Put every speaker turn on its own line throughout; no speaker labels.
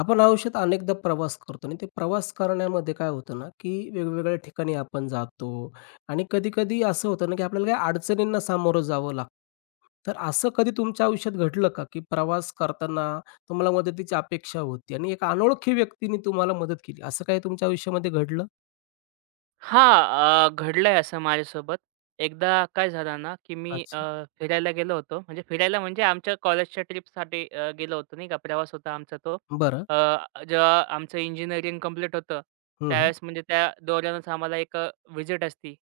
आपण आयुष्यात अनेकदा प्रवास करतो आणि ते प्रवास करण्यामध्ये काय होतं ना, की वेगवेगळ्या ठिकाणी आपण जातो आणि कधी-कधी असं होतं ना, की आपल्याला काही अडचणींना सामोरं जावं लागतं. तर असं कधी तुमच्या आयुष्यात घडलं का, की प्रवास करताना तुम्हाला मदतीची अपेक्षा होती आणि एक अनोळखी व्यक्तीने तुम्हाला मदत केली, असं काही तुमच्या आयुष्यामध्ये घडलं?
हां, घडलंय असं माझ्यासोबत. एकदा काय झालं ना, की मी
अच्छा.
फिरायला गेलो होतो. म्हणजे फिरायला म्हणजे आमच्या कॉलेजच्या ट्रिपसाठी गेलो होतो नाही का. प्रवास होता आमचा तो.
बरं.
जेव्हा आमचं इंजिनिअरिंग कंप्लीट होतं,
हं.
त्यावेळेस म्हणजे त्या दौऱ्यानच आम्हाला एक व्हिजिट असती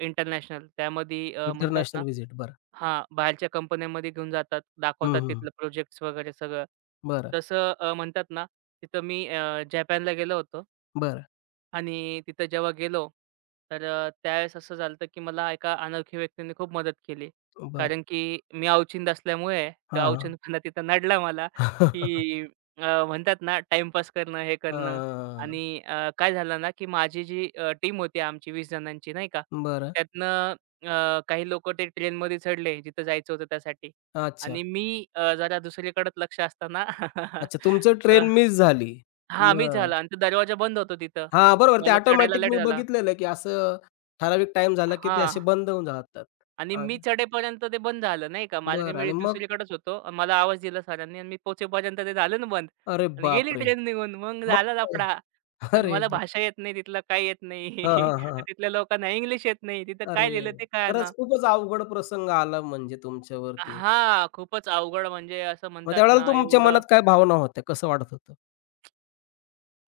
इंटरनॅशनल. त्यामध्ये अ, म्हणतात ना
इंटरनॅशनल व्हिजिट, बरं.
हां, बाहेरच्या कंपन्यांमध्ये घेऊन जातात,
हं,
दाखवतात
हं.
तिथलं प्रोजेक्ट्स वगैरे सगळं.
बरं,
तसं अ, म्हणतात ना, तिथं मी जपानला गेलो होतो.
बरं,
आणि तिथं जेव्हा गेलो, तर त्यावेळेस असं झालं की मला एका अनोळखी व्यक्तीने खूप मदत केली.
बरं.
कारण की मी अवचिंत असल्यामुळे तो
हां, हां.
अवचंतपणा तिथं नडला मला,
हां.
की म्हणतात ना टाईमपास करणं, हे करणं आणि काय झालं ना की माझी जी टीम होती आमची 20 जणांची नाही का,
बरं.
त्यातनं काही लोकं ते ट्रेनमध्ये चढले जिथं जायचं होतं त्यासाठी
अच्छा.
आणि मी जरा दुसरीकडे लक्ष असताना
अच्छा, तुमचं ट्रेन मिस झाली.
हां, मीच
बरं.
झाला आणि तो दरवाजा बंद होतो तिथं.
हां, बरोबर, ते
मला चढायला
ऑटोमॅटिक
लेट
मी
झाला.
बघितलेलं आहे, की असं ठराविक टाईम झाला, की ते
हां
असे बंद होऊन जातात.
आणि मी
आज,
चढेपर्यंत ते बंद झालं नाही का. मार्ग
बरं,
मी
आणि मग?
दुसरीकडेच होतो. अन् मला आवाज दिला सरांनी आणि मी पोहोचेपर्यंत ते झालं ना बंद
अरे
आणि गेली
बापरे!
ट्रेन निघून. मग
मग
झाला
काय?
लफडा आणि
अरे
मला
बाप,
भाषा येत नाही, तिथलं काही येत नाही.
हां, हां, हां.
तिथल्या लोकांना इंग्लिश येत नाही. तिथं
अरे!
काय लिहिलं ते कळेना.
खरंच खूपच अवघड प्रसंग आला म्हणजे तुमच्यावरती.
हां, खूपच अवघड म्हणजे असं
मग
म्हणतात
त्यावेळेला
ना
तुमच्या
एवढं
मनात काय भावना होत्या? कसं वाटत होतं?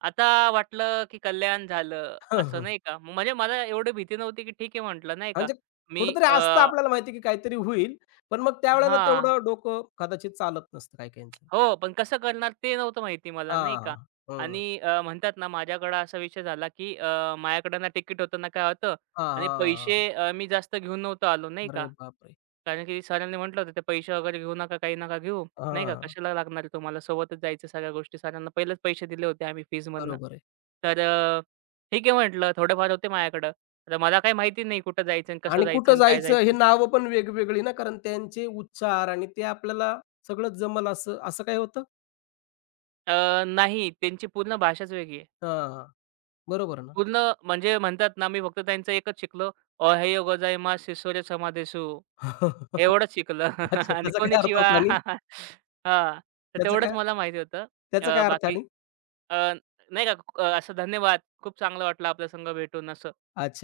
आता वाटलं, की कल्याण झालं
हं,
असं
हं.
नाही का. म्हणजे मला एवढी भीती नव्हती, की ठीक आहे म्हटलं नाही का.
म्हणजे
मी
कुठेतरी असतं आपल्याला माहिती की काहीतरी होईल, पण मग त्यावेळेला
हां.
तेवढं डोकं कदाचित चालत नसतं काही-काहींचं.
हो, पण कसं करणार ते नव्हतं माहिती मला नाही
हां,
का.
हां. हं.
आणि म्हणतात ना माझ्याकडं असा विषय झाला, की माझ्याकडं ना तिकीट होतं ना काय होतं
हां,
आणि
हां,
पैसे
हां.
अ, मी जास्त घेऊन नव्हतो आलो नाही का.
अरे बापरे!
कारण की सरांनी म्हटलं होतं, "ते पैसे वगैरे घेऊ नका, काही नका घेऊ." नाही का,
हां.
"कशाला लागणार आहे तुम्हाला? सोबतच जायचं सगळ्या गोष्टी." सरांना पहिलेच पैसे दिले होते आम्ही फीजमधनं.
बरोबर आहे.
तर अ, ठीक आहे म्हटलं, थोडेफार होते माझ्याकडं. तर मला काही माहिती नाही कुठं जायचं आणि कसं
आणि
जायचं
कुठं
आणि काय
जायचं हे
जायचं.
नावं पण वेगवेगळी ना, कारण त्यांचे उच्चार आणि ते आपल्याला सगळंच जमल असं असं काय होतं?
नाही त्यांची पूर्ण भाषाच वेगळी आहे.
हां, बरोबर ना.
पूर्ण म्हणजे म्हणतात ना, मी फक्त त्यांचं एकच शिकलो, "अहेयो गोजाइमास शिसोरे समादेशु."
अच्छा,
एवढंच शिकलो आणि
त्याचा
कोणी
काय अर्थ
चिवा
होता आणि
हां, तर
त्याचा
तेवढंच
काय?
मला माहिती होतं.
त्याचा
अ,
काय अर्थ
बाकी
आणि?
अ, नाही का असं धन्यवाद. खूप चांगलं वाटलं आपल्या संग भेटून असं.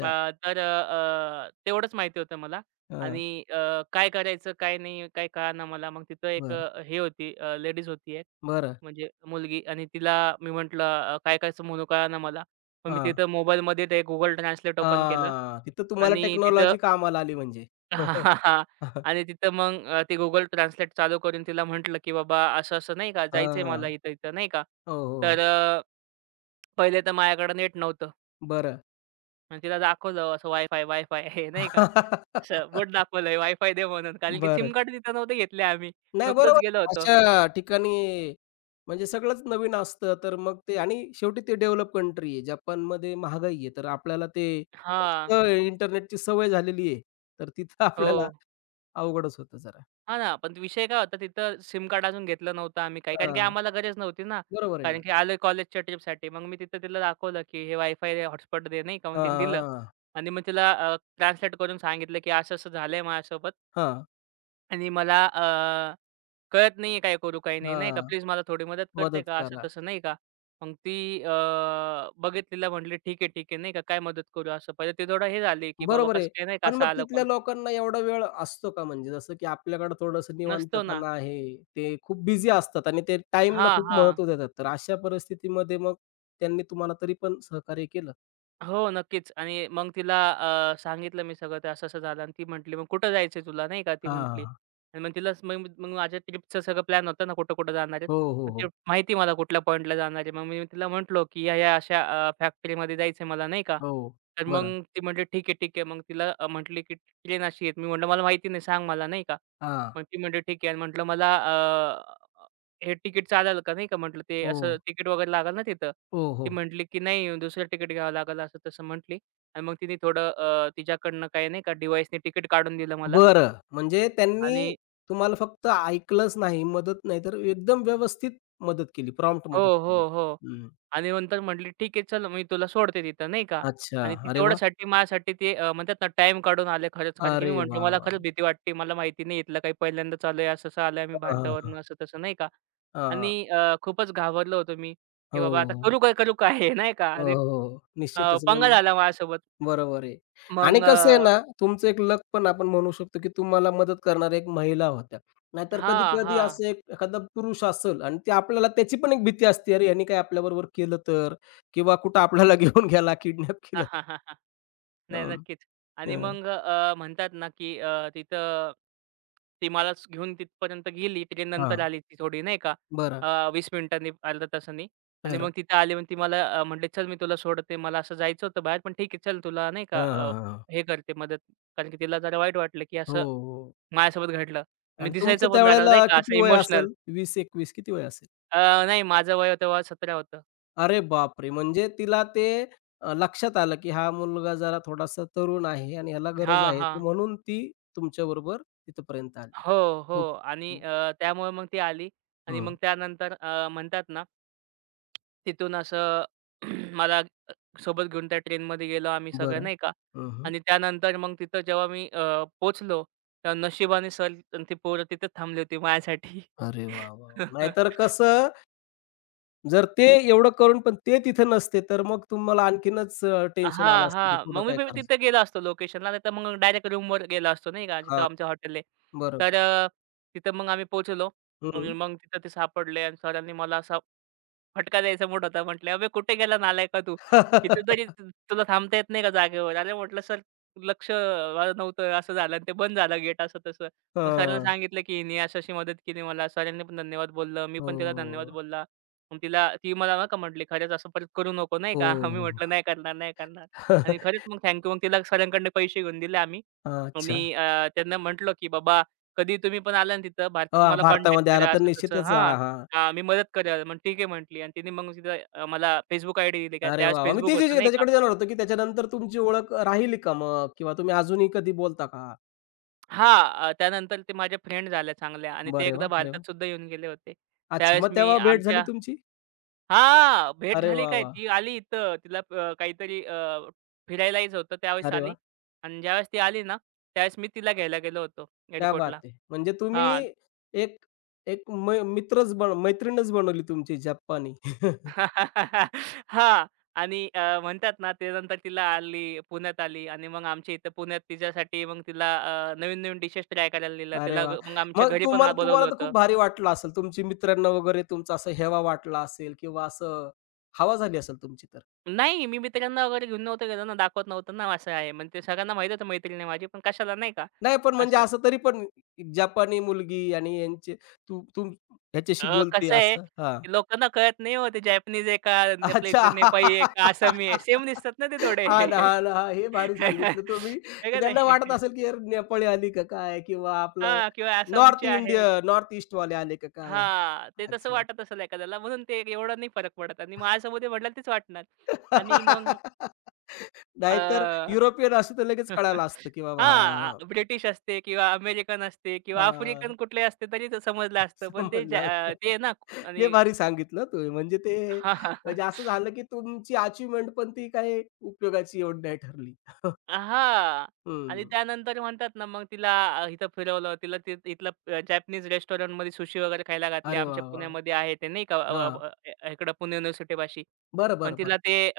तेवढंच माहिती होतं मला
हां,
आणि काय करायचं, काय नाही, काय कळेना मला. मग तिथं एक
बरं,
अ, हे होती लेडीज होती एक,
बरं.
म्हणजे मुलगी आणि तिला मी म्हटलं काय करायचं म्हणून कळेना मला. मग मी
हां,
तिथं मोबाईलमध्ये ते Google Translate ओपन केलं
हां. तिथं तुम्हाला
आणि तिथं
टेक्नॉलॉजी कामाला आली म्हणजे.
हां. आणि तिथं मग ते Google Translate चालू करून तिला म्हटलं, की "बाबा असं-असं नाही का जायचंय मला
हां,
इथं-इथं," नाही का.
हो, हो.
तर अ, पहिले तर माझ्याकडे नेट नव्हतं.
बरं.
आणि तिला दाखवलं असं वायफाय, वायफाय हे नाही का. असं बोट दाखवलंय वायफाय दे म्हणून कारण की सिम
बरं.
कार्ड तिथं नव्हते घेतले आम्ही.
नाही,
नुकतंच
बरोबर.
गेलो होतो.
अशा ठिकाणी म्हणजे सगळंच नवीन असतं, तर मग ते, आणि शेवटी ते डेव्हलप कंट्री आहे. जपानमध्ये महागाई आहे, तर आपल्याला ते
हां.
स्वस्त इंटरनेटची सवय झालेली आहे. तर तिथं
हो.
आपल्याला अवघडच होतं जरा.
हां ना, पण विषय काय होता तिथं सिम कार्ड अजून घेतलं नव्हतं आम्ही काही. कारण की
हां,
आम्हाला गरज नव्हती ना.
बरोबर आहे
कारण
ना.
की आलोय कॉलेजच्या ट्रिपसाठी. मग मी तिथं तिला दाखवलं, की हे वायफाय हॉटस्पॉट दे नाही का, म्हणून
हां,
तिने दिलं.
हां, हां.
आणि मग तिला ट्रान्सलेट करून सांगितलं, की असं-असं झालंय माझ्यासोबत
हां,
आणि मला कळत नाहीये काय करू, काय नाही, नाही का. प्लीज मला थोडी मदत करते
मदत
का?
करा.
असं-तसं नाही का. मग ती अ, बघितलेलं म्हटली, "ठीक आहे, ठीक आहे." नाही का, "काय मदत करू?" असं. पहिले ती थोडं हे झाली, की बाबा
बरोबर
कसं
आहे.
काय नाही का,
पण
असं
मग
आलं
तिथल्या
कोण.
लोकांना एवढा वेळ असतो का? म्हणजे जसं की आपल्याकडे थोडंसं
नसतो ना.
निवांतपणा आहे. ते खूप बिझी असतात आणि ते टाईमला
हां,
खूप
हां.
महत्त्व देतात. तर अशा परिस्थितीमध्ये मग त्यांनी तुम्हाला तरी पण सहकार्य केलं?
हो, नक्कीच. आणि मग तिला सांगितलं मी सगळं ते असं-असं झालं आणि ती म्हटली, "मग कुठं जायचंय तुला?" नाही का ती
हां, हां,
म्हटली.
हां.
आणि मग तिलाच मग मग माझ्या ट्रिपचं सगळं प्लॅन होतं ना, कुठं-कुठं जाणार आहेत.
हो, हो,
मग ते
हो.
माहिती मला कुठल्या पॉइंटला जाणार आहे. मग मी तिला म्हटलो, की "ह्या-ह्या अशा फॅक्टरीमध्ये जायचंय मला," नाही का.
हो.
तर मग
बरं.
ती म्हटली, "ठीक आहे, ठीक आहे." मग तिला म्हटली, की "ट्रेन अशी आहे." मी म्हटलं, "मला माहिती नाही, सांग मला," नाही का.
हां.
मग ती म्हटली, "ठीक आहे." आणि म्हटलं, "मला हे तिकीट चालेल का?" नाही का म्हटलं, "ते
हो.
असं तिकीट वगैरे लागेल ना तिथं?"
हो,
ती
हो.
म्हटली, की "नाही दुसरं तिकीट घ्यावं लागेल," असं-तसं म्हटली आणि मग तिने थोडं तिच्याकडनं काही नाही का डिव्हाइसने तिकीट काढून दिलं मला
बरं. म्हणजे
आणि
त्यांनी तुम्हाला फक्त ऐकलंच नाही, मदत नाही, तर एकदम व्यवस्थित मदत केली, प्रॉम्प्ट
हो,
मदत केली.
हो, हो
हं.
आणि नंतर म्हटली, "ठीक आहे, चल मी तुला सोडते तिथं," नाही का
अच्छा.
आणि ती
अरे वाह!
तेवढ्यासाठी माझ्यासाठी म्हणतात ना टाईम काढून आले खरंच. कारण की मी
अरे
म्हटलं,
वाह,
"मला
वाह!
खरंच भीती वाटते. मला माहिती नाही इथलं काही पहिल्यांदाच आलोय. असं-असं आलोय आम्ही
हां, हां, हां.
भारतावरून," असं-तसं नाही का
हां.
आणि खूपच घाबरलो होतो मी, की बाबा आता
हो.
करू काय, करू काय? नाही का
हो,
आणि
हो, हो. निश्चितच
पंगा
म्हणजे
झाला माझ्यासोबत.
बरोबर आहे.
मग
आणि
अ
कसं आहे ना, तुमचं एक लक पण आपण म्हणू शकतो, की तुम्हाला मदत करणाऱ्या एक महिला होत्या. नाहीतर
हां,
कधी-कधी
हां.
असं एक एखादा पुरुष असेल आणि ते आपल्याला त्याची पण एक भीती असते, अरे ह्यानी काय आपल्याबरोबर केलं तर? किंवा कुठं आपल्याला घेऊन गेला, किडनॅप केलं तर?
नाही,
अम,
नक्कीच.
अं,
आणि
अ,
मग अ, म्हणतात ना, की अ, तिथं ती मला घेऊन तिथपर्यंत गेली. ट्रेन नंतर आली ती थोडी नाही का
बरं,
अ, 20 मिनिटांनी, अर्ध्या तासांनी आणि मग
बरं.
तिथं आली. मग ती मला म्हटली, "चल, मी तुला सोडते. मला असं जायचं होतं बाहेर, पण ठीक आहे, चल तुला नाही का
हां, हां, हां.
हे करते मदत." कारण की तिला जरा वाईट वाटलं, की
हो,
असं
हो. हो.
माझ्यासोबत घडलं. मी
आणि तुमचं
दिसायचं पण जरा नाही
त्यावेळेला
का असं
किती वय
इमोशनल.
असेल? 20-21 किती वय असेल?
नाही, माझं वय तेव्हा 17 होतं.
अरे बापरे! म्हणजे तिला ते लक्षात आलं, की हा मुलगा जरा थोडासा तरुण आहे आणि ह्याला गरज
हां,
आहे. तर
हां.
म्हणून ती तुमच्याबरोबर तिथपर्यंत आली.
हो, हो.
खूप
आणि
खूप,
त्यामुळे मग ती आली आणि
हं,
मग त्यानंतर म्हणतात ना तिथून असं मला सोबत घेऊन त्या ट्रेनमध्ये गेलो आम्ही सगळे
बरं.
नाही का
हं, हं.
आणि त्यानंतर मग तिथं जेव्हा मी पोहोचलो, तेव्हा नशिबाने सर आणि ती पोरं तिथेच थांबली होती माझ्यासाठी.
अरे वाह, वाह, वाह! नाहीतर कसं, जर ते एवढं करून पण ते तिथे नसते, तर मग तुम्हाला आणखीनच टेन्शन आलं
हां,
असतं, की
हां.
पुढं
मग मी
काय
पण
करायचं?
तिथे गेलो असतो लोकेशनला, नाहीतर मग डायरेक्ट रूमवर गेलो असतो नाही का, जिथं
हां,
आमचं हॉटेल आहे.
बरोबर.
तर अ, तिथं मग आम्ही पोहोचलो आणि
हं.
मग तिथं ते सापडले आणि सरांनी मला असा फटका द्यायचा मूड होता. म्हटले, "अबे कुठे गेला नालायका तू? कितीतरी तुला थांबता येत नाही का जागेवर?" अरे म्हटलं, "सर लक्ष माझं नव्हतं, असं झालं आणि ते बंद झालं गेट असं-तसं." मग सरांना
हां.
सांगितलं, की हिने अशी-अशी मदत केली मला. सरांनी पण धन्यवाद बोललं. मी पण तिला धन्यवाद
हो,
बोलला. मग तिला ती मला नाही का म्हटली, "खरंच असं परत करू नको नाही
हो,
का?" मी
हो.
म्हटलं, "नाही करणार, नाही करणार." आणि खरंच मग तिला सरांकडनं पैसे घेऊन दिले आम्ही.
अच्छा.
आणि त्यांना म्हटलं, की "बाबा, कधी तुम्ही पण आला ना तिथं भारतात
हां,
मला कॉन्टॅक्ट
भारतामध्ये आला
करा."
तर
असं-तसं.
निश्चितच,
हां.
हां, हां.
हां, मी मदत करेल. मग ठीक आहे म्हटली आणि तिने मग तिथं मला Facebook आयडी दिली का
अरे
त्यावेळेस
वाह! वाह! मी
Facebook
तेच
होतं
विचार
नाही का?
त्याच्याकडे जाणार होतो, की त्याच्यानंतर तुमची ओळख राहिली का मग? किंवा तुम्ही अजूनही कधी बोलता का?
हां, त्यानंतर ते माझ्या फ्रेंड झाल्या चांगल्या आणि ते
बरे
एकदा
वाह! अरे वाह!
भारतात सुद्धा येऊन गेले होते.
अच्छा,
त्यावेळेस
मग
मी
तेव्हा भेट झाली
आमच्या
तुमची?
हां, भेट
अरे
झाली
वाह!
काय
वाह!
ती आली इथं तिला काहीतरी फिरायला यायचं होतं त्यावेळेस
अरे
आली
वाह!
आणि ज्यावेळेस ती आली ना, त्यावेळेस मी तिला घ्यायला गेलो होतो
क्या
एअरपोर्टला.
बात है! म्हणजे तुम्ही
हां.
एक एक मै मित्रच बन मैत्रीणच बनवली तुमची जपानी.
हां. आणि म्हणतात ना, त्यानंतर तिला आली पुण्यात आली आणि मग आमच्या इथं पुण्यात तिच्यासाठी मग तिला नवीन-नवीन डिशेस ट्राय करायला दिल्या.
अरे
तिला
वाह!
ग मग आमच्या
मग
घरी पण
तुम्हाला
बोलावलं
तुम्हाला तर
होतं.
खूप भारी वाटलं असेल. तुमची मित्रांना वगैरे तुमचा असं हेवा वाटला असेल किंवा असं हवा झाली असेल तुमची तर?
नाही, मी मित्रांना वगैरे घेऊन नव्हतं गेलो ना, दाखवत नव्हतं ना, असं आहे. म्हणजे ते सगळ्यांना माहीत होतं मैत्रीण आहे माझी, पण कशाला नाही का
नाही, पण म्हणजे
असं.
असं तरी पण जपानी मुलगी आणि यांचे तू तू ह्याच्याशी बोलते
कसं आहे,
असं? हां.
की लोकांना कळत नाही हो, ते जॅपनीज आहे का आपल्या इथले
अच्छा.
नेपाळी आहे का आसामी आहे. सेम दिसतात ना ते थोडे.
हां ना, हां ना. हा, हे भारी सांगितलं तुम्ही.
आहे
की
का
त्यांना
नाही?
वाटत असेल की यार नेपाळी आली का काय किंवा आपलं
हां, किंवा
नॉर्थ
आसामचे आहेत.
इंडियन, नॉर्थ ईस्टवाले आले का काय?
हां, ते तसं
अच्छा, अच्छा.
वाटत असेल एखाद्याला म्हणून ते एवढा नाही फरक पडत आणि माझ्यासोबत वडिलांना तेच वाटणार आणि मग
नाहीतर
अ,
युरोपियन असते तर लगेच
हां,
कळालं असतं की बाबा, हां, हां.
ब्रिटिश असते किंवा अमेरिकन असते किंवा आफ्रिकन कुठले असते तरी ते समजलं असतं. पण ते ज्या
समजलं असतं.
अ, ते ना
लय
आणि
भारी सांगितलं तुम्ही. म्हणजे ते,
हां, हां, हां.
म्हणजे असं झालं, की तुमची अचिव्हमेंट पण ती काही उपयोगाची एवढी नाही ठरली.
हां. आणि
हं.
त्यानंतर म्हणतात ना मग तिला इथं फिरवलं. तिला ते इथलं जॅपनीज रेस्टॉरंटमध्ये सुशी वगैरे खायला घातली.
अरे
आमच्या
वाह, वाह, वाह!
पुण्यामध्ये आहे ते नाही का अ,
हां.
अ, अ, इकडं पुणे युनिव्हर्सिटी पाशी.
बरं,
पण
बरं, बरं.
तिला ते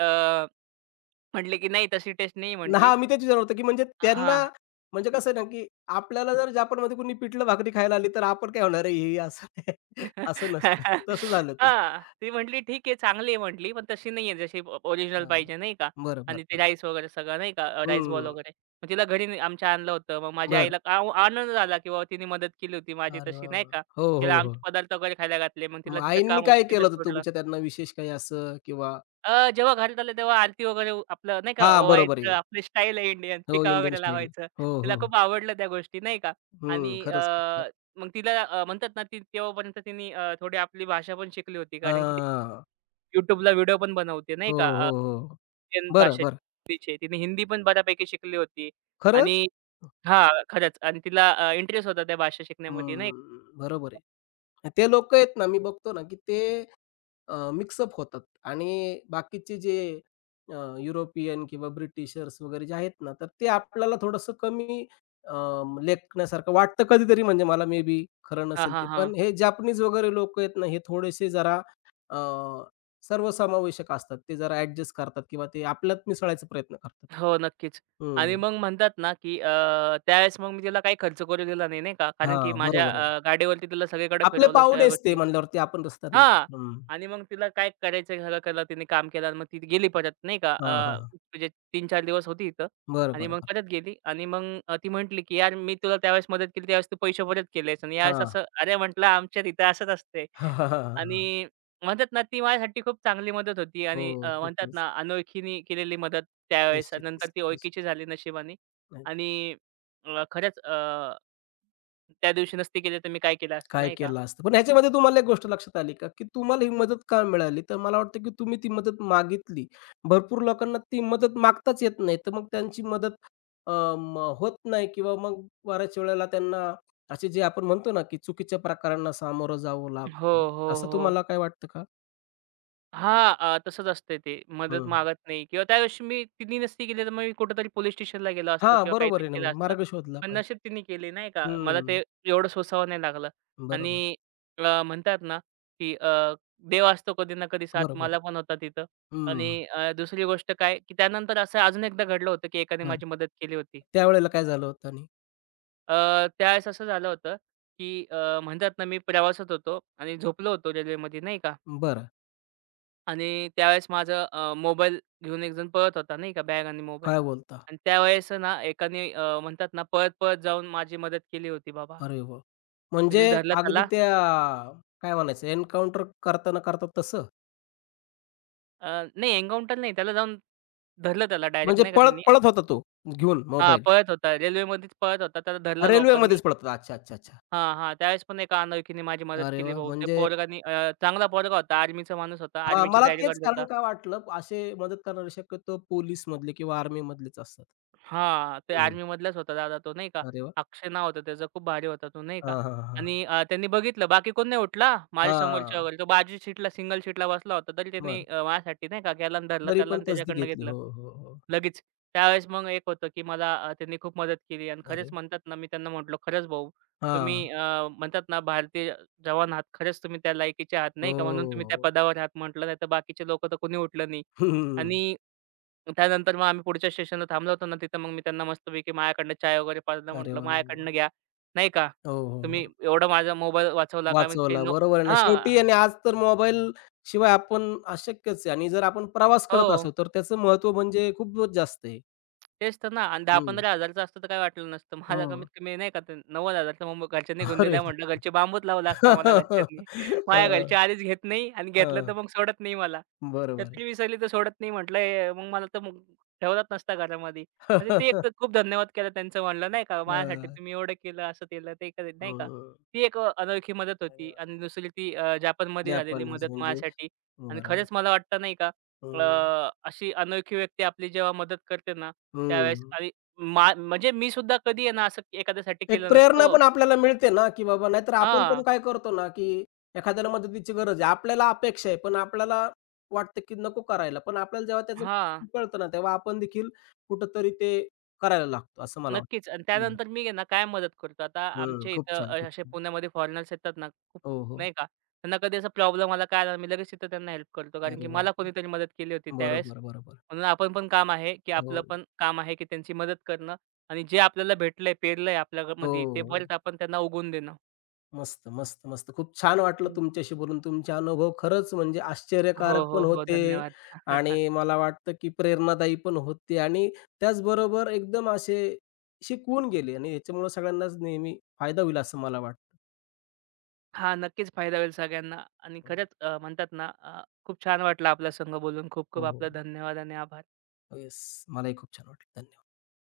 म्हटली की "नाही तशी टेस्ट नाही" म्हटली.
हां, मी तेच विचारलं होतं, की म्हणजे त्यांना,
हां.
म्हणजे कसं आहे ना, की आपल्याला जर जपानमध्ये कोणी पिठलं भाकरी खायला आली, तर आपण काय होणार आहे, हे असं असं नसतं.
हां.
तसं झालं ते.
ती म्हटली "ठीक आहे, चांगली आहे" म्हटली, "पण तशी नाही आहे जशी ओरिजिनल
हां.
पाहिजे" नाही का.
बरं, बरं,
आणि ते
बरं.
राईस वगैरे सगळं नाही का राईस बॉल
हं.
वगैरे. मग तिला घरी आमच्या आणलं होतं. मग माझ्या
बरं.
आईला आनंद झाला की बाबा तिने मदत केली होती माझी
अरे
तशी
वाह,
नाही
वाह!
का.
हो, हो,
तिला
हो.
आमचे पदार्थ वगैरे खायला घातले. मग तिला
मग
जिथं
आईंनी
काम
काय
होतं तिथं
केलं होतं
सोडलं.
तुमच्या, त्यांना विशेष काही असं किंवा?
जेव्हा घरात आलं तेव्हा आरती वगैरे आपलं नाही का
हां, बरोबर
ओवायचं,
आहे.
आपली स्टाईल आहे इंडियन,
हो,
टिका
इंडियन
वगैरे
स्टाईल.
लावायचं.
हो,
तिला
हो.
खूप आवडलं त्या गोष्टी नाही का आणि
हं,
अ,
खरंच खूप छान.
मग तिला अ, म्हणतात ना, ती तेव्हापर्यंत तिने थोडी आपली भाषा पण शिकली होती. कारण की ती
हां.
YouTubeला व्हिडिओ पण बनवते नाही
हो,
का
हो, हो.
इंडियन
बरं, बरं.
भाषेचे. तिने हिंदी पण बऱ्यापैकी शिकली होती
खरंच?
आणि हां, खरंच आणि तिला इंटरेस्ट होता त्या भाषा शिकण्यामध्ये नाही
हं, बरोबर आहे. ते लोकं आहेत ना, मी बघतो ना, की ते मिक्सअप होतात आणि बाकीचे जे अ, युरोपियन किंवा ब्रिटिशर्स वगैरे जे आहेत ना, तर ते आपल्याला थोडंसं कमी लेखण्यासारखं वाटतं कधीतरी, म्हणजे मला मे बी खरं
हां,
नसेल
हां,
ते.
हां.
पण हे जॅपनीज वगैरे लोकं आहेत ना, हे थोडेसे जरा अ, सर्वसमावेशक असतात. ते जरा ॲडजस्ट करतात किंवा ते आपल्यात मिसळायचा प्रयत्न करतात.
हो, नक्कीच. आणि
हं.
मग म्हणतात ना, की त्यावेळेस मग मी तिला काही खर्च करू दिला नाही, नाही का. कारण की
हां,
माझ्या
बरोबर आहे.
अ, गाडीवरती तिला सगळीकडे
आपले
फिरवलं सगळ्या
पाहुणेच ते
गोष्टी
म्हणल्यावरती आपण रस्त्यानं.
हां.
हं.
आणि मग तिला काय करायचं सगळं केलं तिने काम केलं आणि मग ती गेली परत नाही का.
हां, हां, हां.
म्हणजे 3-4 दिवस होती इथं
बरं,
आणि
बरं,
मग
बरं.
परत गेली. आणि मग ती म्हटली, की "यार मी तुला त्यावेळेस मदत केली, त्यावेळेस तू पैसे परत केलेस आणि यावेळेस
हां.
असं." अरे म्हटलं, "आमच्यात इथं असंच असते."
हां, हां, हां, हां.
आणि म्हणतात ना, ती माझ्यासाठी खूप चांगली मदत होती
हो,
आणि म्हणतात
खूपच.
ना, अनोळखीने केलेली मदत त्यावेळेस आणि नंतर
निश्चितच,
ती
निश्चित.
ओळखीची झाली नशिबाने.
नाही,
आणि खरंच, त्या दिवशी नसती केली तर मी काय केलं असतं
काय
नाही का?
केलं असतं. पण ह्याच्यामध्ये तुम्हाला एक गोष्ट लक्षात आली का, की तुम्हाला ही मदत का मिळाली? तर मला वाटतं, की तुम्ही ती मदत मागितली. भरपूर लोकांना ती मदत मागताच येत नाही. तर मग त्यांची मदत अ, होत नाही किंवा मग बऱ्याच वेळेला त्यांना असे जे आपण म्हणतो ना, की चुकीच्या प्रकारांना सामोरं जावं
हो,
लागतं.
हो,
असं
हो.
तुम्हाला काय वाटतं का?
हां, तसंच असतंय ते. मदत
हं.
मागत नाही किंवा त्यावेळेस मी तिनी नसती केली, तर मग मी कुठेतरी पोलीस स्टेशनला गेलो असतो
हां,
किंवा
बरोबर
काहीतरी
आहे ना.
केलं
म्हणजे
असतं.
मार्ग शोधला
पण
पाहिजे.
नशीब तिनी केली नाही का. मला
हं.
ते एवढं सोसावं नाही लागलं.
बरोबर,
आणि म्हणतात ना, की देव असतो कधी ना कधी साथ,
बरोबर.
मला पण होता तिथं.
हं.
आणि दुसरी गोष्ट काय, की त्यानंतर असं अजून एकदा घडलं होतं, की एकाने
बरं.
माझी मदत केली होती.
त्यावेळेला काय झालं होतं आणि?
अ, त्यावेळेस असं झालं होतं, की म्हणतात ना, मी प्रवासात होतो आणि झोपलो होतो रेल्वेमध्ये नाही का.
बरं.
आणि त्यावेळेस माझं मोबाईल घेऊन एकजण पळत होता नाही का, बॅग आणि मोबाईल.
काय बोलता?
आणि त्यावेळेस आहे ना एकाने म्हणतात ना पळत-पळत जाऊन माझी मदत केली होती बाबा.
अरे वाह! म्हणजे
त्यांनी धरलं
अगदी
त्याला.
त्या काय म्हणायचं, एन्काउंटर करता न करता तसं?
अ, नाही, एन्काउंटर नाही, त्याला जाऊन धरलं त्याला डायरेक्ट
म्हणजे
नाही का
पळत
त्यांनी.
पळत होता तो घेऊन
हां,
मोबाईल?
पळत होता. रेल्वेमध्येच पळत होता. त्याला धरलं लोकांनी.
रेल्वेमध्येच पळत होता. अच्छा, अच्छा, अच्छा.
हां, हां. त्यावेळेस पण एका अनोळखीने माझी मदत
अरे
केली
वाह!
भाऊ. त्या
म्हणजे
पोरगानी, चांगला पोरगा होता. आर्मीचा माणूस होता.
हां,
आर्मीची
मला
तयारी
तेच
करत
कारण
होता.
का वाटलं, असे मदत करणारे शक्यतो पोलिसमधले किंवा आर्मीमधलेच असतात.
हां, ते
हं.
आर्मीमधलाच होता दादा तो नाही का.
अरे वाह!
अक्षय नाव होतं त्याचं. खूप भारी होता तो नाही का.
हां, हां, हां.
आणि त्यांनी बघितलं बाकी कोण नाही उठला. माझ्या समोरच्या
हां.
वगैरे. तो बाजू सीटला सिंगल सीटला बसला होता, तरी त्यांनी
बरं.
माझ्यासाठी नाही का गॅलन धरला
तरी
त्याला
पण
आणि
तसदी
त्याच्याकडनं
घेतली.
घेतलं.
हो, हो, हो.
लगेच. त्यावेळेस मग एक होतं, की मला त्यांनी खूप मदत केली आणि खरंच
अरे
म्हणतात ना, मी त्यांना म्हटलो, "खरंच भाऊ, तुम्ही
हां.
म्हणतात ना, भारतीय जवान आहात. खरंच तुम्ही त्या लायकीचे आहात,
हो,
नाही का. म्हणून तुम्ही त्या
हो.
पदावर आहात." म्हटलं, "नाहीतर बाकीचे लोकं तर कोणी उठलं नाही."
हो.
आणि त्यानंतर मग आम्ही पुढच्या स्टेशनला थांबलो होतो ना, तिथं मग मी त्यांना मस्तपैकी माझ्याकडनं चाय वगैरे पाजलं.
अरे
म्हटलं,
वाह, वाह, वाह!
"माझ्याकडनं घ्या, नाही का.
हो, हो, हो.
तुम्ही एवढा माझा मोबाईल वाचवला का?" मी ते
वाचवला.
न
बरोबर आहे ना. शेवटी
हां.
आणि आज तर मोबाईल शिवाय आपण अशक्यच आहे आणि जर आपण प्रवास
हो.
करत असू, तर त्याचं महत्त्व म्हणजे खूपच जास्त आहे.
तेच तर ना. आणि
हं.
10,000-15,000चं असतं तर काय वाटलं नसतं.
हो.
माझा कमीत कमी नाही का ते 90,000चा, मग घरच्यांनी घेऊन दिला
अरे!
म्हटलं, घरचे बांबूच लावला असता मला घरच्यांनी. माझ्या घरचे
हां,
आधीच घेत नाही आणि घेतलं तर
हां.
मग सोडत नाही मला.
बरोबर आहे.
छत्री विसरली तर सोडत नाही म्हटलं मग मला, तर मग ठेवलाच नसता घरामध्ये. म्हणजे ते एक तर खूप धन्यवाद केला त्यांचं, म्हणलं नाही का, माझ्यासाठी
हां.
तुम्ही एवढं केलं, असं केलं, ते केलं, नाही का.
हं.
ती एक अनोळखी मदत
अरे
होती
वाह!
आणि दुसरी ती जापानमध्ये झालेली
जपानीज
मदत
म्हणजे
माझ्यासाठी. आणि
बरोबर.
खरंच मला वाटतं नाही का,
हं.
अशी अनोळखी व्यक्ती आपली जेव्हा मदत करते ना, त्यावेळेस.
हं.
आणि म्हणजे मी सुद्धा कधी आहे ना, असं एखाद्यासाठी
एक
केलं
प्रेरणा
नसतं.
पण आपल्याला मिळते ना, की बाबा नाहीतर आपण पण
हां,
काय करतो ना, की एखाद्याला मदतीची गरज आहे. आपल्याला अपेक्षा आहे, पण आपल्याला वाटतं, की नको करायला. पण आपल्याला जेव्हा त्याचं
हां.
कळतं ना, तेव्हा आपण देखील कुठेतरी ते करायला लागतो, असं मला
नक्कीच. आणि
वाटतं. हं,
त्यानंतर मी आहे ना, काय मदत करतो. आता
हं.
आमच्या
खूप
इथं
छान, खूप
असे
छान.
पुण्यामध्ये फॉरेनर्स येतात ना, खूप
हो, हो.
नाही का, त्यांना कधी असा प्रॉब्लेम आला, काय आला, मी लगेच तिथं त्यांना हेल्प करतो. कारण की
अरे वाह!
मला
वाह!
कोणीतरी मदत केली होती त्यावेळेस.
बरोबर, बरोबर.
म्हणून आपण पण काम आहे, की
हो,
आपलं
हो.
पण काम आहे, की त्यांची मदत करणं. आणि जे आपल्याला भेटलंय, पेरलंय आपल्यामध्ये, ते
हो.
परत आपण त्यांना उगवून देणं.
मस्त, मस्त, मस्त. खूप छान वाटलं तुमच्याशी बोलून. तुमचे अनुभव खरंच म्हणजे
हो,
आश्चर्यकारक
हो,
पण
हो.
होते
धन्यवाद.
आणि मला वाटतं, की प्रेरणादायी पण होते आणि त्याचबरोबर एकदम असे शिकवून गेले आणि याच्यामुळं सगळ्यांनाच नेहमी फायदा होईल असं मला वाटतं.
हां, नक्कीच फायदा होईल सगळ्यांना. आणि खरंच म्हणतात ना, खूप छान वाटलं आपल्या संग बोलून. खूप
हो,
खूप
हो.
आपला धन्यवाद आणि आभार.
हो, येस. मलाही खूप छान वाटलं. धन्यवाद.